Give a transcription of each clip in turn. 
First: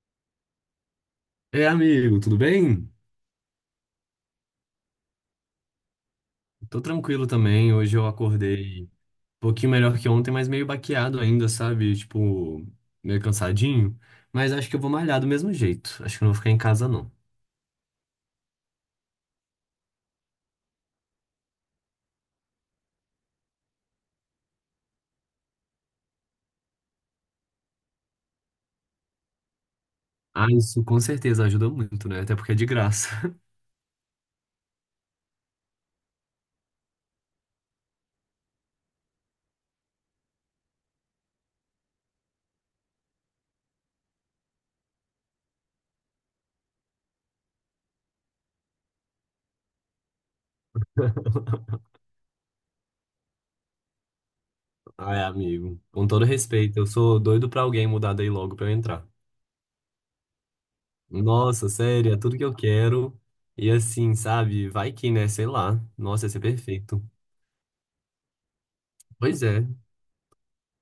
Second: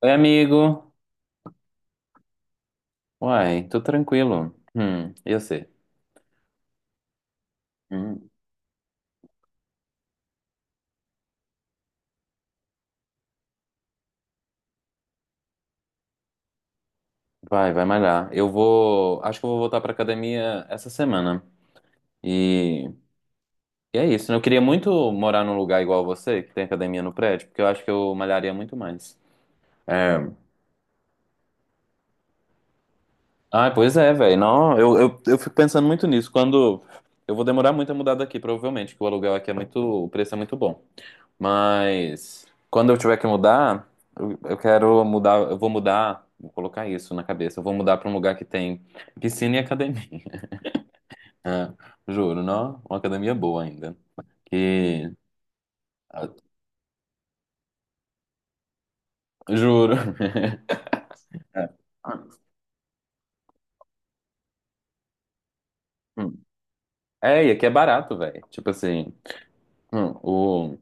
Oi, amigo. É, amigo, tudo bem? Uai, tô tranquilo. E você? Tô tranquilo também. Hoje eu Hum, acordei um pouquinho melhor que ontem, mas meio baqueado ainda, sabe? Tipo, meio cansadinho. Mas acho que eu vou malhar do mesmo jeito. Acho que eu não vou ficar em casa, não. Vai, vai malhar. Eu vou. Acho que eu vou voltar pra academia essa semana. E, e é isso, né? Eu queria muito morar num lugar igual você, que tem academia no prédio, porque eu acho que eu malharia muito mais. É. Ah, isso com certeza ajuda muito, né? Até porque é de graça. Ah, pois é, velho. Não, eu fico pensando muito nisso. Quando. Eu vou demorar muito a mudar daqui, provavelmente, porque o aluguel aqui é muito. O preço é muito bom. Mas quando eu tiver que mudar, eu quero mudar, eu vou mudar, vou colocar isso na cabeça. Eu vou mudar para um lugar que tem piscina e academia. É, juro, não? Uma academia boa ainda. Que Ai, amigo, com todo ah, respeito, eu sou doido pra alguém mudar daí logo pra eu entrar. juro. É, Nossa, sério, é tudo que eu quero. E assim, sabe? Vai que, né? Sei lá. Nossa, ia ser perfeito. é, e aqui é barato, velho. Tipo assim, Pois é. hum, o,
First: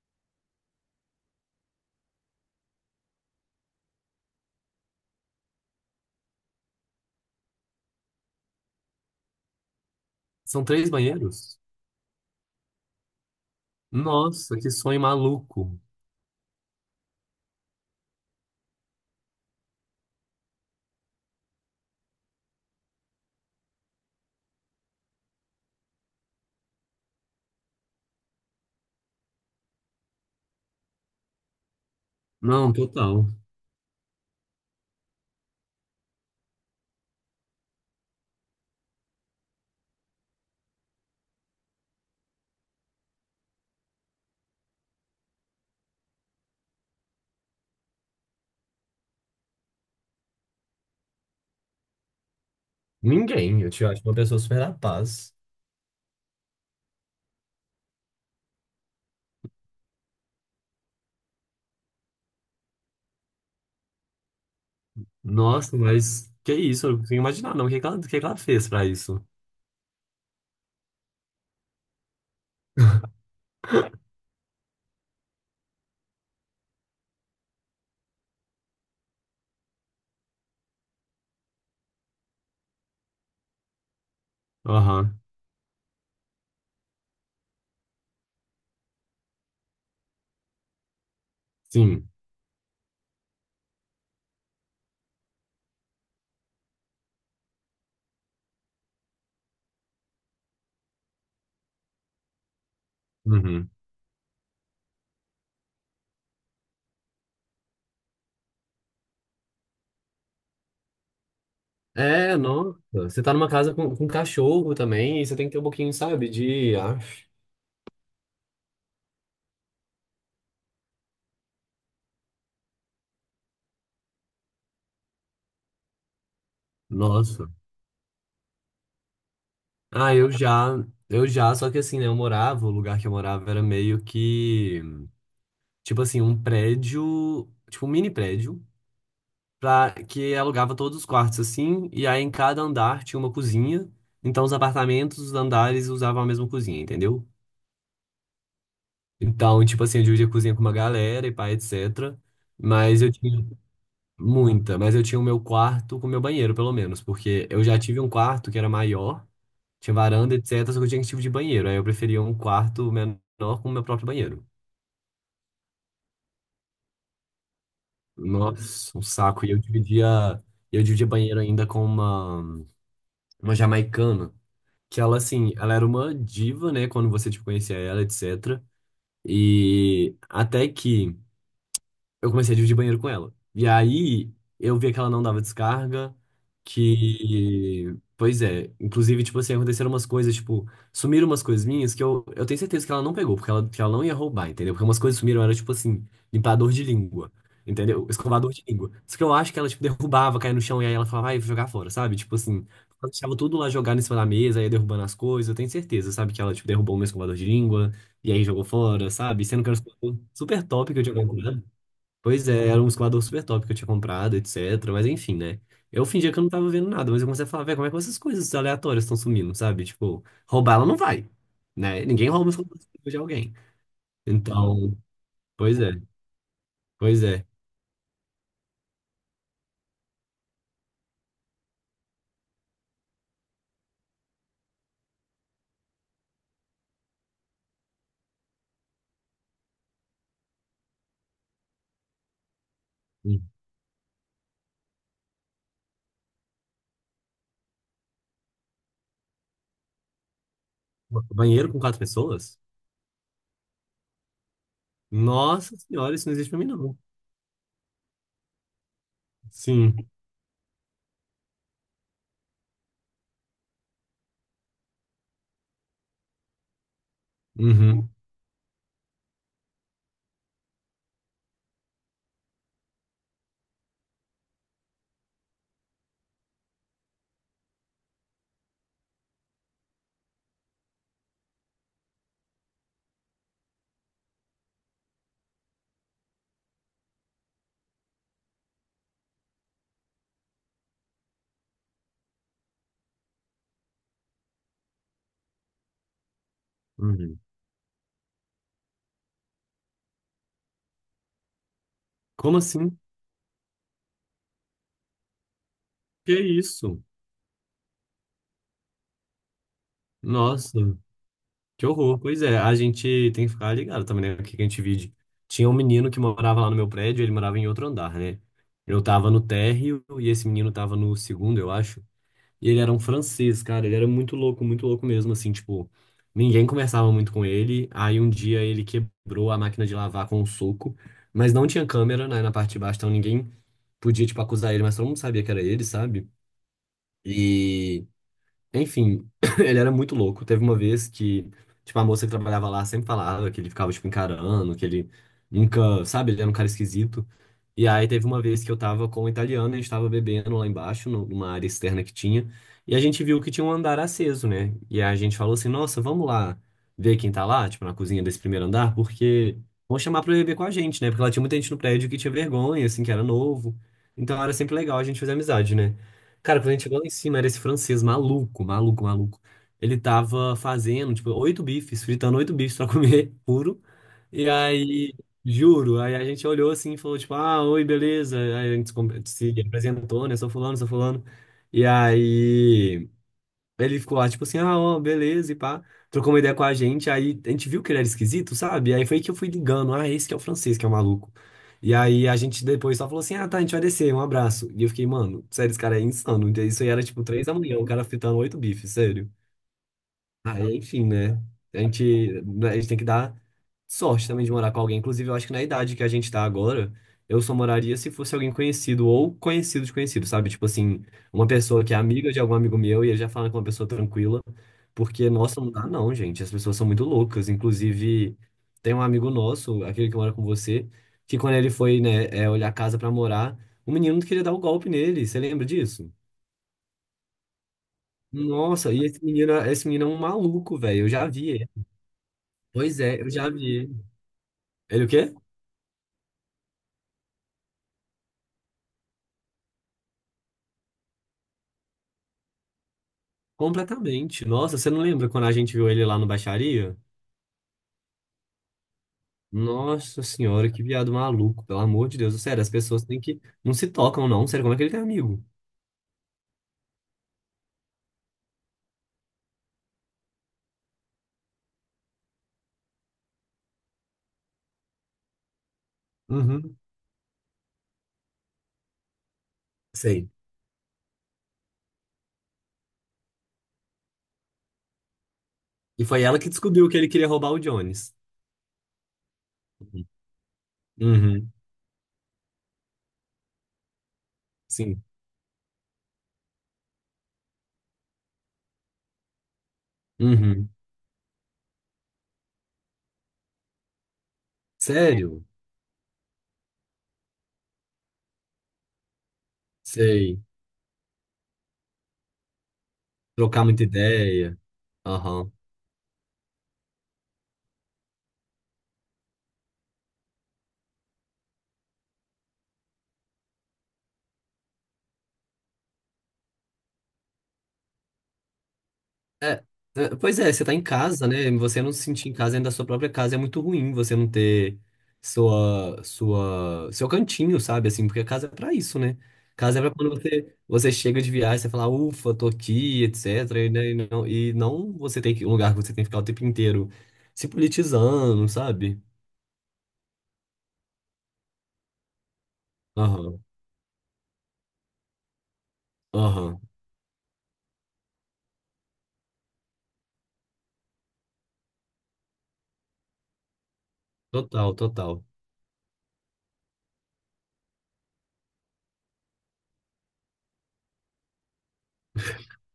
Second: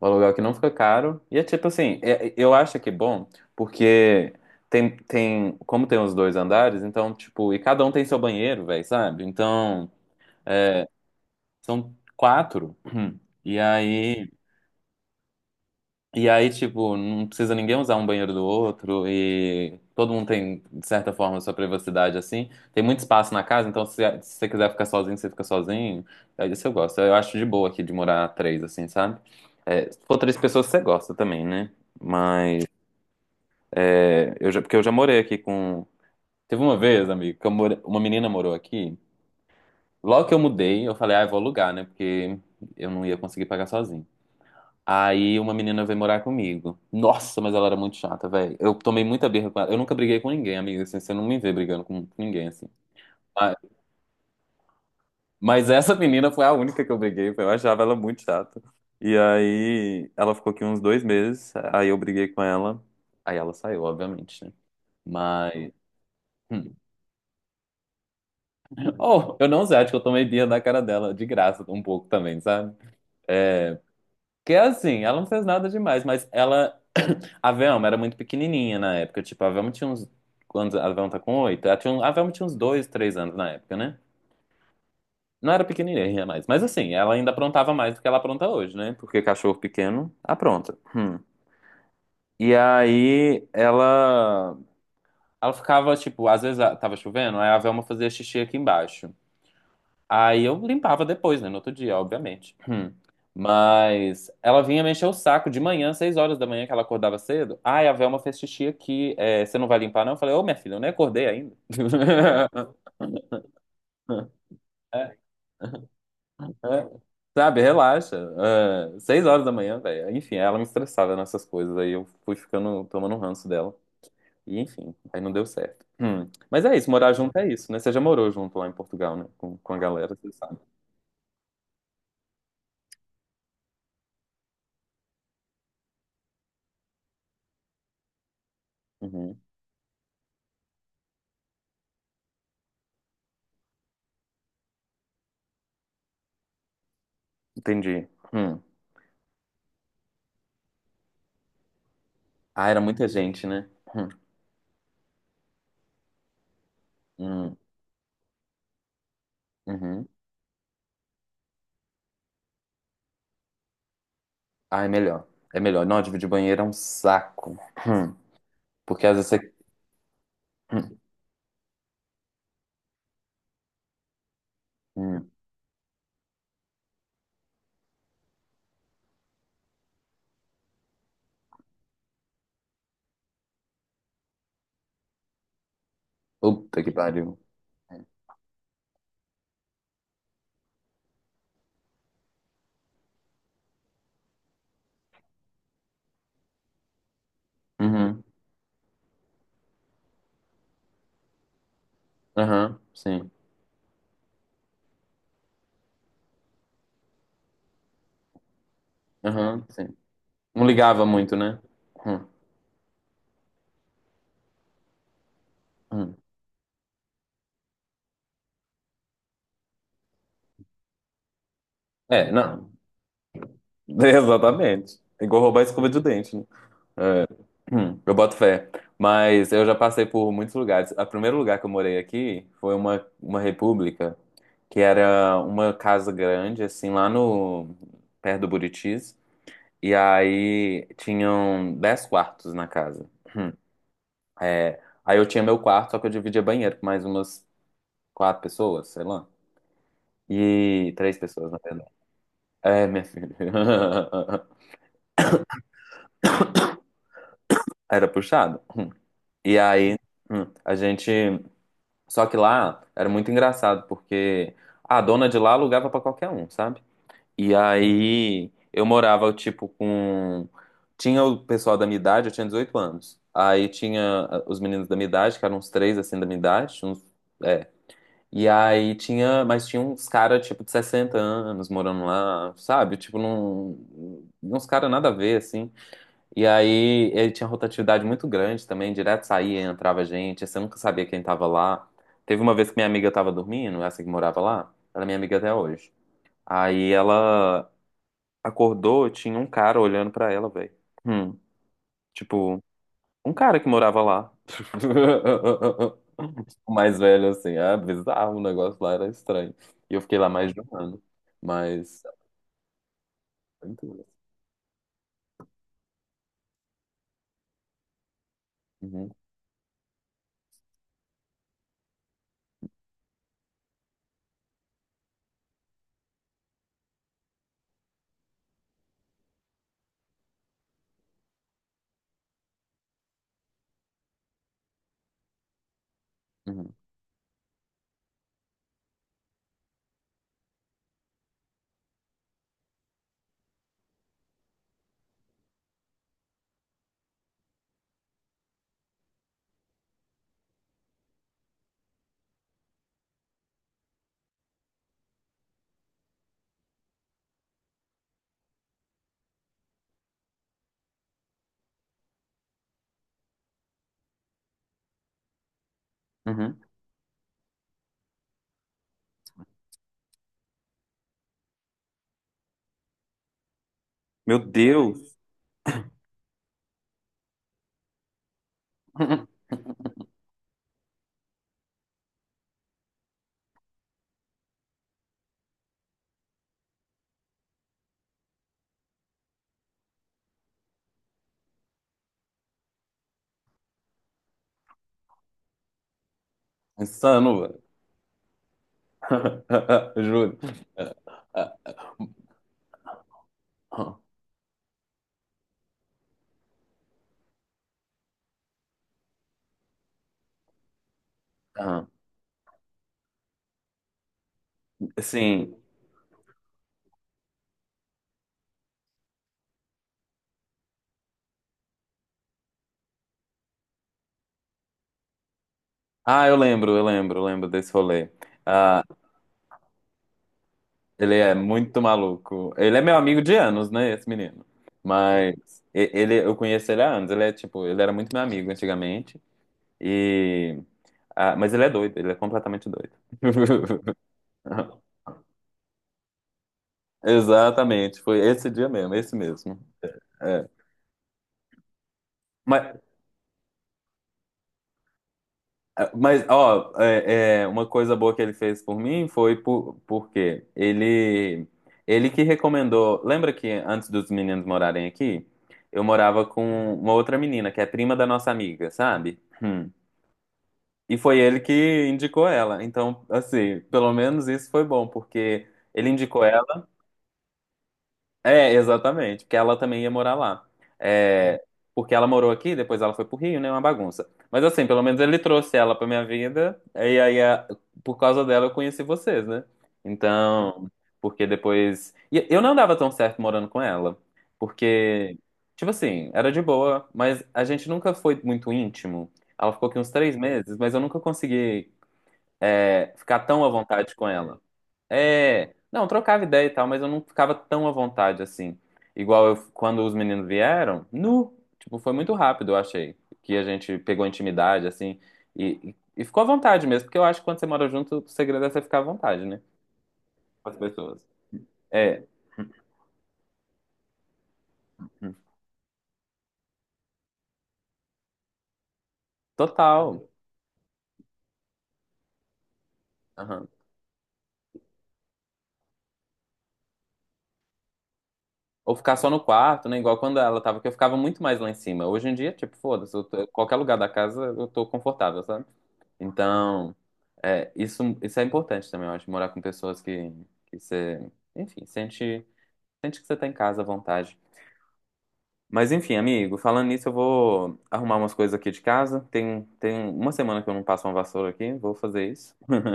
o aluguel aqui não fica caro. E é tipo assim, eu acho que é bom, porque como tem os dois andares, então, tipo, e cada um tem seu banheiro, velho, sabe? Então, São três banheiros? são quatro. E aí, Nossa, que sonho maluco. e aí, tipo, não precisa ninguém usar um banheiro do outro e todo mundo tem, de certa forma, sua privacidade, assim. Tem muito espaço na casa, então se você quiser ficar sozinho, você fica sozinho. É isso eu gosto. Eu acho de boa aqui de morar três, assim, sabe? É, se for três pessoas, você gosta também, né? Mas, Não, total. é, eu já, porque eu já morei aqui com... Teve uma vez, amigo, que uma menina morou aqui. Logo que eu mudei, eu falei, ah, eu vou alugar, né? Porque eu não ia conseguir pagar sozinho. Aí uma menina veio morar comigo. Nossa, mas ela era muito chata, velho. Eu tomei muita birra com ela. Eu nunca briguei com ninguém, amiga. Assim, você não me vê brigando com ninguém, assim. Mas, Ninguém. Eu te acho uma pessoa super da paz. mas essa menina foi a única que eu briguei. Eu achava ela muito chata. E aí ela ficou aqui uns 2 meses. Aí eu briguei com ela. Aí ela saiu, obviamente, né? Mas. Nossa, mas que Hum. isso? Eu não consigo imaginar, não. O que que ela fez pra isso? Oh, eu não sei, acho que eu tomei birra da cara dela, de graça, um pouco também, sabe? É, que é assim, ela não fez nada demais, mas ela. A Velma era muito pequenininha na época. Tipo, a Velma tinha uns. Quando a Velma tá com 8, ela tinha a Velma tinha uns 2, 3 anos na época, né? Aham. Não era pequenininha mais. Mas assim, ela ainda aprontava mais do que ela apronta hoje, né? Porque cachorro pequeno apronta. Hum. Sim. E aí ela. Ela ficava, tipo, às vezes tava chovendo, aí a Velma fazia xixi aqui embaixo. Aí eu limpava depois, né? No outro dia, obviamente. Hum. Uhum. Mas ela vinha mexer o saco de manhã, 6 horas da manhã, que ela acordava cedo. Ai, a Velma fez xixi aqui. É, você não vai limpar, não? Eu falei, ô, minha filha, eu nem acordei ainda. É, nossa. Você tá numa casa com cachorro É, também, e você tem que ter um pouquinho, sabe, de. É. Sabe, relaxa. É, 6 horas da manhã, velho. Enfim, ela me estressava nessas coisas. Aí eu fui ficando, tomando um ranço dela. E enfim, aí não deu certo. Hum. Mas é isso, morar junto é Nossa. isso, né? Você já morou junto lá em Portugal, né? Com a Ah, galera, eu você sabe. já. Eu já, só que assim, né? Eu morava, o lugar que eu morava era meio que. Tipo assim, um prédio. Tipo, um mini prédio. Uhum. Pra, que alugava todos os quartos assim, e aí em cada andar tinha uma cozinha. Então os apartamentos, os andares usavam a mesma cozinha, entendeu? Entendi. Hum. Então, tipo assim, eu dividia a cozinha com uma galera e pá, etc. Ah, era Mas muita eu tinha gente, né? Hum, mas eu tinha o meu quarto com o meu banheiro, pelo menos, porque hum, eu já tive um quarto que era maior, tinha uhum. varanda, etc, só que eu tinha que tipo de banheiro. Aí eu preferia um quarto menor com o meu próprio banheiro. Ah, é melhor. É melhor. Não, dividir banheiro é um saco. Hum, Nossa, um Porque às vezes saco. E você. eu dividia, eu Hum, dividia banheiro ainda com uma jamaicana. Que ela, hum. assim, ela era uma diva, né? Quando você, tipo, conhecia ela, etc. E até que eu comecei a dividir banheiro com ela. E aí eu via que ela não dava descarga, Puta que pariu. que. Pois é, inclusive, tipo assim, aconteceram umas coisas, tipo, sumiram umas coisas minhas que eu tenho certeza que ela não pegou, porque ela, que ela não ia roubar, entendeu? Porque umas coisas sumiram, era tipo assim, limpador de língua, entendeu? Uhum. Escovador de língua. Só que eu acho que ela, tipo, derrubava, caía no chão, e aí ela falava, vai, vou jogar fora, sabe? Tipo assim, Aham, ela sim. deixava tudo lá jogado em cima da mesa, ia derrubando as coisas, eu tenho certeza, sabe? Que ela, tipo, derrubou o meu escovador de língua, e aí jogou fora, sabe? Sendo Aham, que era um sim. escovador super Não top que eu ligava tinha muito, né? comprado. Hum, Pois é, era um escoador super top que eu tinha comprado, etc. Mas enfim, né? Eu hum. fingia que eu não tava vendo nada, mas eu comecei a falar, velho, como é que essas coisas aleatórias estão sumindo, sabe? Tipo, roubar ela não vai, né? Ninguém É, rouba o não. celular de alguém. Então, Exatamente. É igual roubar pois escova é, de dente, né? pois é. Eu boto fé. Mas eu já passei por muitos lugares. O primeiro lugar que eu morei aqui foi uma república, que era uma casa grande, assim, lá no perto do Buritis. E aí tinham 10 quartos na casa. Um É, aí eu tinha meu quarto, só que eu dividia banheiro com mais umas quatro pessoas, sei lá. E três pessoas, na banheiro com verdade. quatro pessoas? É, minha filha. Nossa senhora, isso não existe pra mim, não. Era puxado. E aí Sim. A gente. Só que lá era muito engraçado, porque a dona de lá alugava pra qualquer um, sabe? E Uhum. aí eu morava, tipo, com. Tinha o pessoal da minha idade, eu tinha 18 anos. Aí tinha os meninos da minha idade, que eram uns três assim da minha idade. Uns... É. E aí tinha. Mas tinha uns caras, tipo, de 60 anos morando lá, sabe? Tipo, num... uns caras nada a ver, assim. E aí ele tinha rotatividade muito grande também, direto saía, entrava gente, você nunca sabia quem tava lá. Teve uma vez que minha amiga tava dormindo, essa que morava lá, ela é minha amiga até hoje. Aí Uhum. ela acordou, tinha um cara olhando pra ela, velho. Hum, Como tipo, assim? um cara que morava lá. Que O mais isso? velho, assim, ah, bizarro, o negócio lá era estranho. E eu fiquei lá mais de um Nossa. ano. Que Mas. horror. Pois é, a gente tem que ficar ligado também, né? O que que a gente vive. Tinha um menino que morava lá no meu prédio, ele morava em outro andar, né? Eu Uhum, tava no térreo e esse menino tava no segundo, eu acho. E ele era um francês, cara. Ele era muito louco mesmo, assim, tipo, ninguém conversava muito com ele. Aí um dia ele quebrou a máquina de lavar com um soco, mas não tinha câmera, né, na parte de baixo, então ninguém podia, tipo, acusar ele, mas todo mundo sabia que era ele, sabe? uhum, E enfim, ele era muito louco. Teve uma vez que, tipo, a moça que trabalhava lá sempre falava que ele ficava, tipo, encarando, que ele nunca, sabe, ele era um cara esquisito. E aí teve uma vez que eu tava com o italiano, a gente tava bebendo lá embaixo, numa área externa que tinha, e a gente viu que tinha um andar aceso, né? E aí a gente falou assim, nossa, vamos lá ver quem tá lá, tipo, na cozinha desse primeiro andar, porque vão chamar pra beber com a gente, né? Porque lá tinha muita gente no prédio que tinha vergonha, assim, que era novo. Então era sempre legal a gente fazer amizade, né? uhum. Cara, quando a gente chegou lá em cima, era esse francês maluco, maluco, maluco. Ele tava fazendo, tipo, oito bifes, fritando oito bifes pra comer puro. Meu E aí, Deus! juro, aí a gente olhou assim e falou, tipo, ah, oi, beleza. Aí a gente se apresentou, né? Sou fulano, sou fulano. E aí. Ele ficou lá, tipo assim, ah, ó, beleza, e pá. Trocou uma ideia com a gente, aí a gente viu que ele era esquisito, sabe? Aí foi que eu fui ligando, ah, esse que é o francês, que é o maluco. E aí a gente depois só falou assim, ah, tá, a gente vai descer, um abraço. E eu fiquei, mano, sério, esse cara é insano. Isso aí era tipo Insano, três da velho. manhã, o cara fritando oito bifes, sério. Juro. Aí, enfim, né? Ah, A gente, né, a gente tem que dar ah, sorte também de morar com alguém. Inclusive, eu acho que na idade que a gente tá agora, eu só moraria se fosse alguém conhecido ou conhecido de conhecido, sabe? Tipo assim, uma pessoa ah. que é amiga de algum amigo meu e ele já fala com uma pessoa tranquila. Porque, Assim, nossa, não dá não, gente. As pessoas são muito loucas. Inclusive, tem um amigo nosso, aquele que mora com você, que quando ele foi, né, olhar a casa pra morar, o menino queria dar o golpe nele. Você lembra disso? Eu lembro desse rolê. Ah, Nossa, e esse menino é um maluco, velho. Eu ele já é vi. muito maluco. Ele é meu Pois é, amigo eu de já anos, vi. né, esse menino. Ele o Mas quê? Ele, eu conheço ele há anos. Ele é tipo, ele era muito meu amigo antigamente. E mas ele é doido, ele é completamente doido. Completamente. Nossa, você não lembra quando a gente viu ele lá no Baixaria? Exatamente, foi esse dia mesmo, esse mesmo. Nossa É. senhora, que viado maluco, pelo amor de Deus. Sério, as Mas, pessoas têm que. Não se tocam, não. Sério, como é que ele tem amigo? Mas, ó, é, uma coisa boa que ele fez por mim foi por, porque ele que recomendou. Lembra que antes dos meninos morarem aqui, eu morava com Uhum. uma outra menina, que é prima da nossa amiga, sabe? Hum. Sei. E foi ele que indicou ela. Então, assim, pelo menos isso foi bom, porque ele E foi indicou ela que ela. descobriu que ele queria roubar o Jones. É, exatamente, porque ela também ia Uhum. morar lá. É, Uhum. porque ela morou aqui, depois ela foi pro Rio, né? Uma bagunça. Mas assim, pelo menos Sim. ele trouxe ela pra minha vida, e aí por causa dela eu conheci vocês, né? Uhum. Então, porque depois. E eu não dava tão certo morando com ela, porque, Sério? tipo assim, era de boa, mas a gente nunca foi muito íntimo. Ela ficou aqui uns três Sei. meses, mas eu nunca consegui, ficar tão à Trocar muita vontade com ela. ideia. Aham. É, não, trocava ideia e tal, mas eu não ficava tão à vontade assim. Igual quando os meninos vieram, tipo, foi muito rápido, eu achei, que a gente pegou intimidade, assim, e ficou à vontade mesmo, porque eu acho que quando você mora junto, o segredo é você ficar à vontade, né, É, é, pois com é, as você tá em pessoas. casa, né? Você não se É, sentir em casa dentro da sua própria casa é muito ruim. Você não ter hum, seu cantinho, sabe? Assim, porque a casa é pra isso, né? Casa é pra total. quando você chega de viagem, você fala, ufa, tô aqui, Aham. etc. E, né, e não você tem que, um lugar que você tem que ficar o tempo inteiro se politizando, Ou ficar sabe? só no quarto, né, igual quando ela tava, que eu ficava muito mais lá em cima. Hoje em dia, tipo, foda-se, Aham, qualquer lugar da casa eu tô confortável, sabe? aham. Então, isso é importante também, eu acho, morar com pessoas que você, enfim, sente que você tá em casa à vontade. Total, total. Mas enfim, amigo, falando nisso, eu vou arrumar umas coisas aqui de casa. Tem uma semana que eu não passo uma vassoura aqui, vou fazer isso.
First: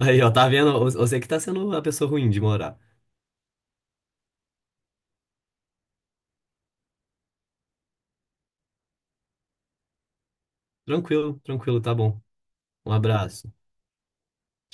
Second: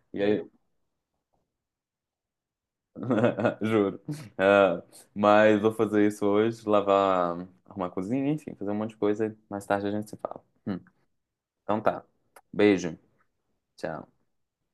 Aí, E ó, aí, tá vendo? Você que tá sendo a pessoa ruim de morar. juro. Ah, mas vou fazer isso hoje, lavar, arrumar a cozinha, enfim, fazer um monte de coisa. Mais tarde a gente se fala. Tranquilo, Então tranquilo, tá tá. bom. Um Beijo. abraço. Tchau.